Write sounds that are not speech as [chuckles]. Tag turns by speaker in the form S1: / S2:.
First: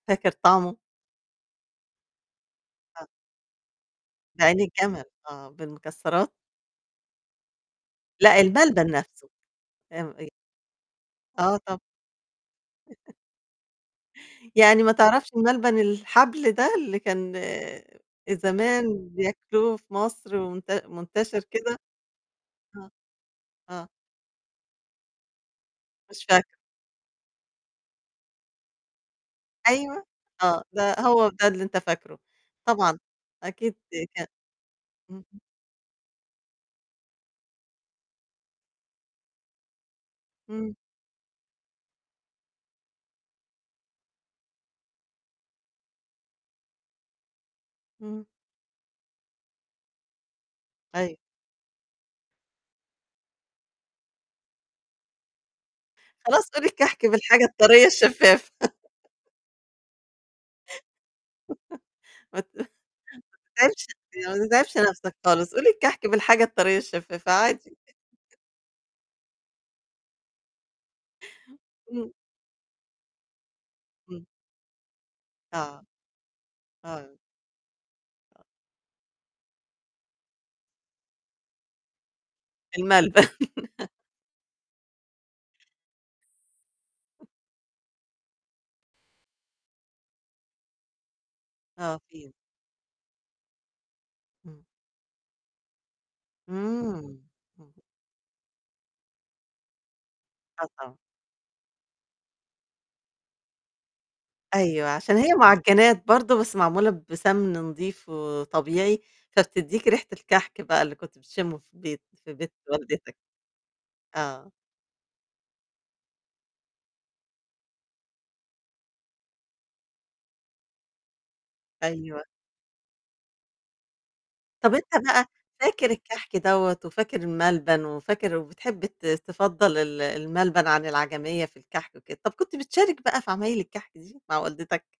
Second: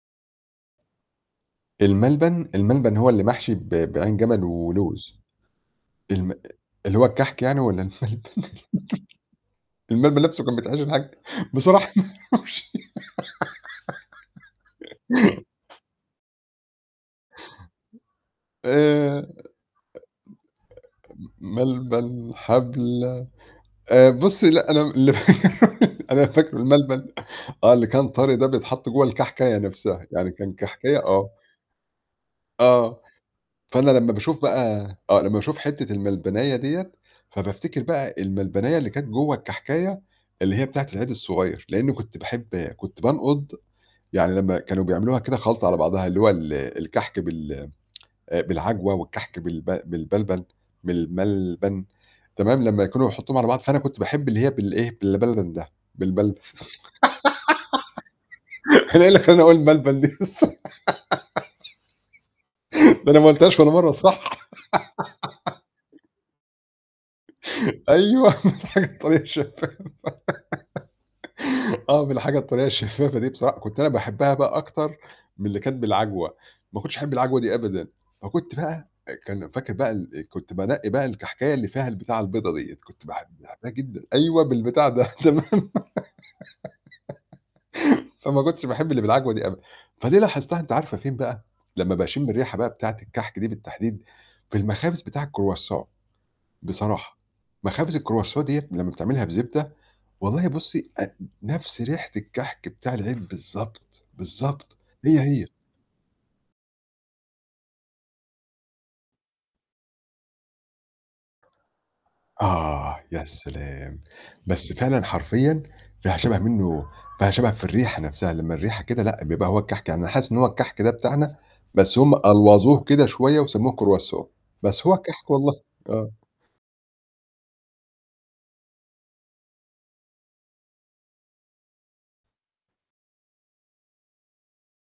S1: فاكر طعمه؟
S2: الملبن الملبن
S1: آه.
S2: هو اللي محشي ب بعين جمل
S1: بعين الجمل؟
S2: ولوز.
S1: آه، بالمكسرات؟
S2: الم اللي هو الكحك يعني والّا الملبن
S1: لأ الملبن نفسه.
S2: [laughs] الملبن
S1: [unintelligible]
S2: نفسه كان بيتحشي بكحك
S1: آه طبعًا.
S2: بصراحة أنا ما أعرفش
S1: [chuckles] يعني ما تعرفش
S2: [giggles]
S1: الملبن الحبل ده، اللي كان زمان
S2: آآ،
S1: بياكلوه في مصر ومنت
S2: م
S1: منتشر كده؟
S2: ملبن
S1: آه،
S2: حبلَ
S1: آه.
S2: آآ بُصي لأ أنا ل [laughs] أنا
S1: مش فاكرة.
S2: فاكره الملبن آه اللي كان طري ده بيتحط جوّا الكحكاية
S1: أيوه،
S2: نفسها، يعني كان
S1: آه، ده
S2: كحكاية آه.
S1: هو ده اللي أنت فاكره، طبعًا،
S2: آه،
S1: أكيد
S2: فأنا لما
S1: كا
S2: باشوف بقى آه
S1: اهم.
S2: لما باشوف حِتّة الملبناية ديّة فبافتكر بقى الملبناية اللي كانت جوّا الكحكاية اللي هي
S1: امم.
S2: بتاعة العيد الصغير، لإني كنت باحب كنت بانقض يعني لما كانوا بيعملوها كده خلطة على بعضها اللي هو ال الكحك بال
S1: امم.
S2: [tsk] آآ، بالعجوة والكحك بالب بالملبن
S1: أيوه.
S2: بالملبن، كمان لما يكونوا هيحطوهم على بعض فأنا كنت باحب اللي هي بالإيه بالملبن ده، بالبل
S1: خلاص قُل الكحك بالحاجة الطرية الشفافة [laughs]
S2: [giggles] أنا إيه اللي خلاني أقول الملبن دي بس؟
S1: [laughs] ما ت [chuckles]
S2: [giggles] ما أنا ما
S1: ما
S2: قُلتهاش والّا
S1: [unintelligible]
S2: مرة
S1: يعني ما
S2: صح
S1: تتعبش نفسك خالص، قُل الكحك بالحاجة الطرية الشفافة عادي.
S2: [giggles] أيوه
S1: [chuckles]
S2: [unintelligible] [giggles] آه، ما
S1: امم.
S2: الحاجة الطرية الشفافة دي بصراحة، كنت أنا
S1: امم.
S2: باحبها بقى أكتر من اللي كانت
S1: آه،
S2: بالعجوة، ما كنتش أحب
S1: آه.
S2: العجوة دي أبدًا
S1: آه.
S2: فكنت بقى إيه كان فاكر بقى الإيه؟ كنت بانقي بقى الكحكاية اللي فيها البتاعة البيضا ديّة، كنت باح
S1: الملبن.
S2: باحبها
S1: [laughs]
S2: جدًا أيوه بالبتاع ده تمام؟ [laughs] فما كنتش باحب اللي بالعجوة دي أبدًا فدي لاحظتها أنتِ عارفة فين بقى؟ لما
S1: آه،
S2: باشم
S1: فين؟
S2: الريحة بقى بتاعة الكحك دي بالتحديد في
S1: امم.
S2: المخابز بتاع الcroissant بصراحة،
S1: امم، امم.
S2: مخابز الcroissant ديّة لما بتعملها بزبدة والله
S1: آه،
S2: بُصي
S1: طبعًا.
S2: آت نفس ريحة الكحك بتاع العيد بالضبط، بالضبط،
S1: أيوه، عشان
S2: هي،
S1: هي
S2: هي.
S1: مُعجنات برضو بس معمولة بسمن نضيف وطبيعي، فبتديك ريحة الكحك بقى اللي كنت بتشمه في البيت في بيت
S2: آه
S1: والدتك.
S2: يا سلام!
S1: آه.
S2: بس فعلًا حرفيًا فيها شبه منه فيها شبه في الريحة نفسها، لما الريحة كده لأ بيبقى هو الكحك يعني حاسس إن هو الكحك ده بتاعنا بس هم
S1: أيوه.
S2: ألوظوه كده شوية وسموه croissant
S1: طَب أنت
S2: بس هو
S1: بقى
S2: الكحك والله،
S1: فاكر
S2: آه.
S1: الكحك دوّة، وفاكر الملبن، وفاكر وبتحب ت تفضل ال الملبن عن العجمية في الكحك وكده، طَب كنت بتشارك بقى في عمايل الكحك دي مع والدتك؟